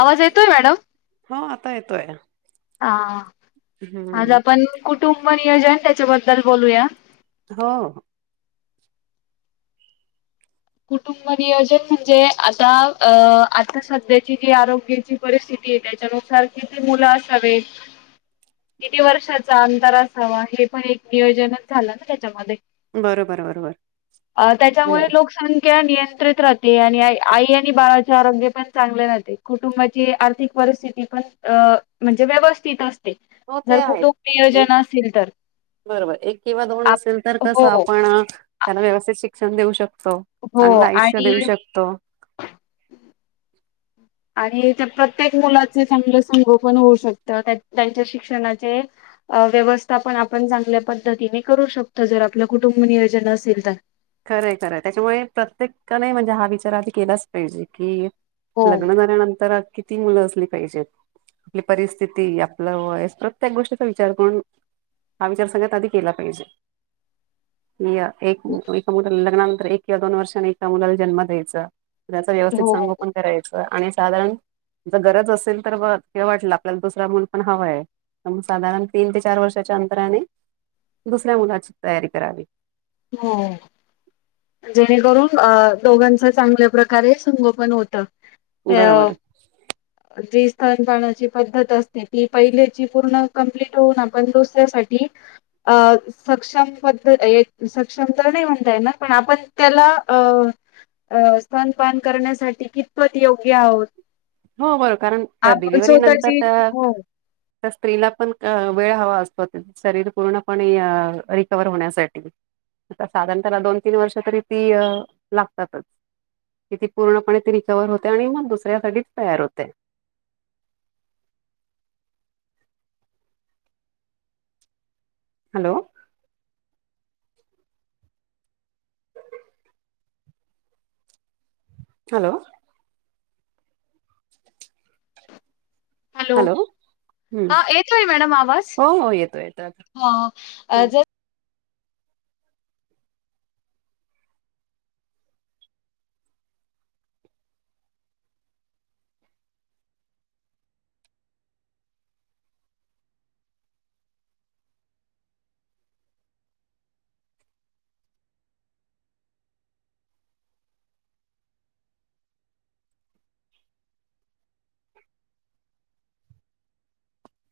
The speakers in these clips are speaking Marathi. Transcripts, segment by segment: आवाज येतोय मॅडम हो आता येतोय हा आज हम्म आपण कुटुंब मरीयाजान त्याच्याबद्दल बोलूया हो होअ कुटुंब नियोजन म्हणजे आता अ आता सध्याची जी आरोग्याची परिस्थिती आहे त्याच्यानुसार किती मुलं असावित किती वर्षाचा अंतर असावा हे पण एक नियोजनच झालं ना त्याच्यामध्ये बरोबर बरोबर अ म्हणे त्याच्यामुळे [inaudible] नियंत्रित राहते आणि आई आणि बाळाचे आरोग्य पण चांगले राहते कुटुंबाची आर्थिक परिस्थिती पण म्हणजे व्यवस्थित असते हो ते जर आहेत कुटुंब नियोजन एक असेल तर. बरोबर एक किंवा दोन आप असेल तर तसं हो. आपण त्यांना व्यवस्थित शिकण क्षण देऊ शकतो हो चांगलं आयुष्य देऊ आणि शकतो आणि त्या प्रत्येक मुलाचे चांगलं संगोपण होऊ शकतं त्यांच्या शिक्षणाचे व्यवस्था पण आपण चांगल्या पद्धतीने करू शकतो जर आपलं कुटुंब नियोजन असेल तर खरं आहे खरं आहे त्याच्यामुळे प्रत्येकाने म्हणजे हा विचार आधी केलाच पाहिजे की हो लग्न झाल्यानंतरात किती किती मुलं असली पाहिजेत आपली परिस्थिती आपलं वय प्रत्येक गोष्टीचा विचार करून हा विचार सगळ्यात आधी केला पाहिजे या एक मुलं लग्नानंतर एक किवां दोन वर्षाने एका मुलाला जन्म द्यायचा त्याचं व्यवस्थित हो संगोपन करायचं आणि साधारण जर गरज असेल तर हे वाटलं आपल्याला दुसरं मुल पण हवं आहे तर मग साधारण तीन ते चार वर्षाच्या अंतराने दुसऱ्या मुलाची तयारी करावी हो जेणेकरून अ दोघांच चांगल्या प्रकारे संगोपन होतं अ बरोबर. जिस तनपाणाची पद्धत असते ती पहिल्याची पूर्ण कम्प्लीट होऊन आपण दुसऱ्यासाठी अ सक्षम पद्ध सक्षम तर नाही म्हणता येणार पण आपण त्याला अ स्तनपान करण्यासाठी कितपत योग्य आहोत हो बरो कारण आपण डिलिव्हरी नंतर स्वतःची त्या हो. त्या स्त्रीला पण अ वेळ हवा असतो शरीर पूर्णपणे रिकव्हर होण्यासाठी आता साधारण त्याला दोन तीन वर्ष तरी ती लागतातच कि ती पूर्णपणे ती रिकव्हर होते आणि मग दुसऱ्यासाठी तयार होते. हॅलो हॅलो हॅलो हं. हा येतोय मॅडम आवाज हो हो येतो येतो आता. ह हं. जर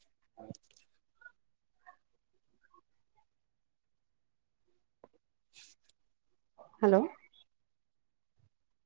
[inaudible] हॅलो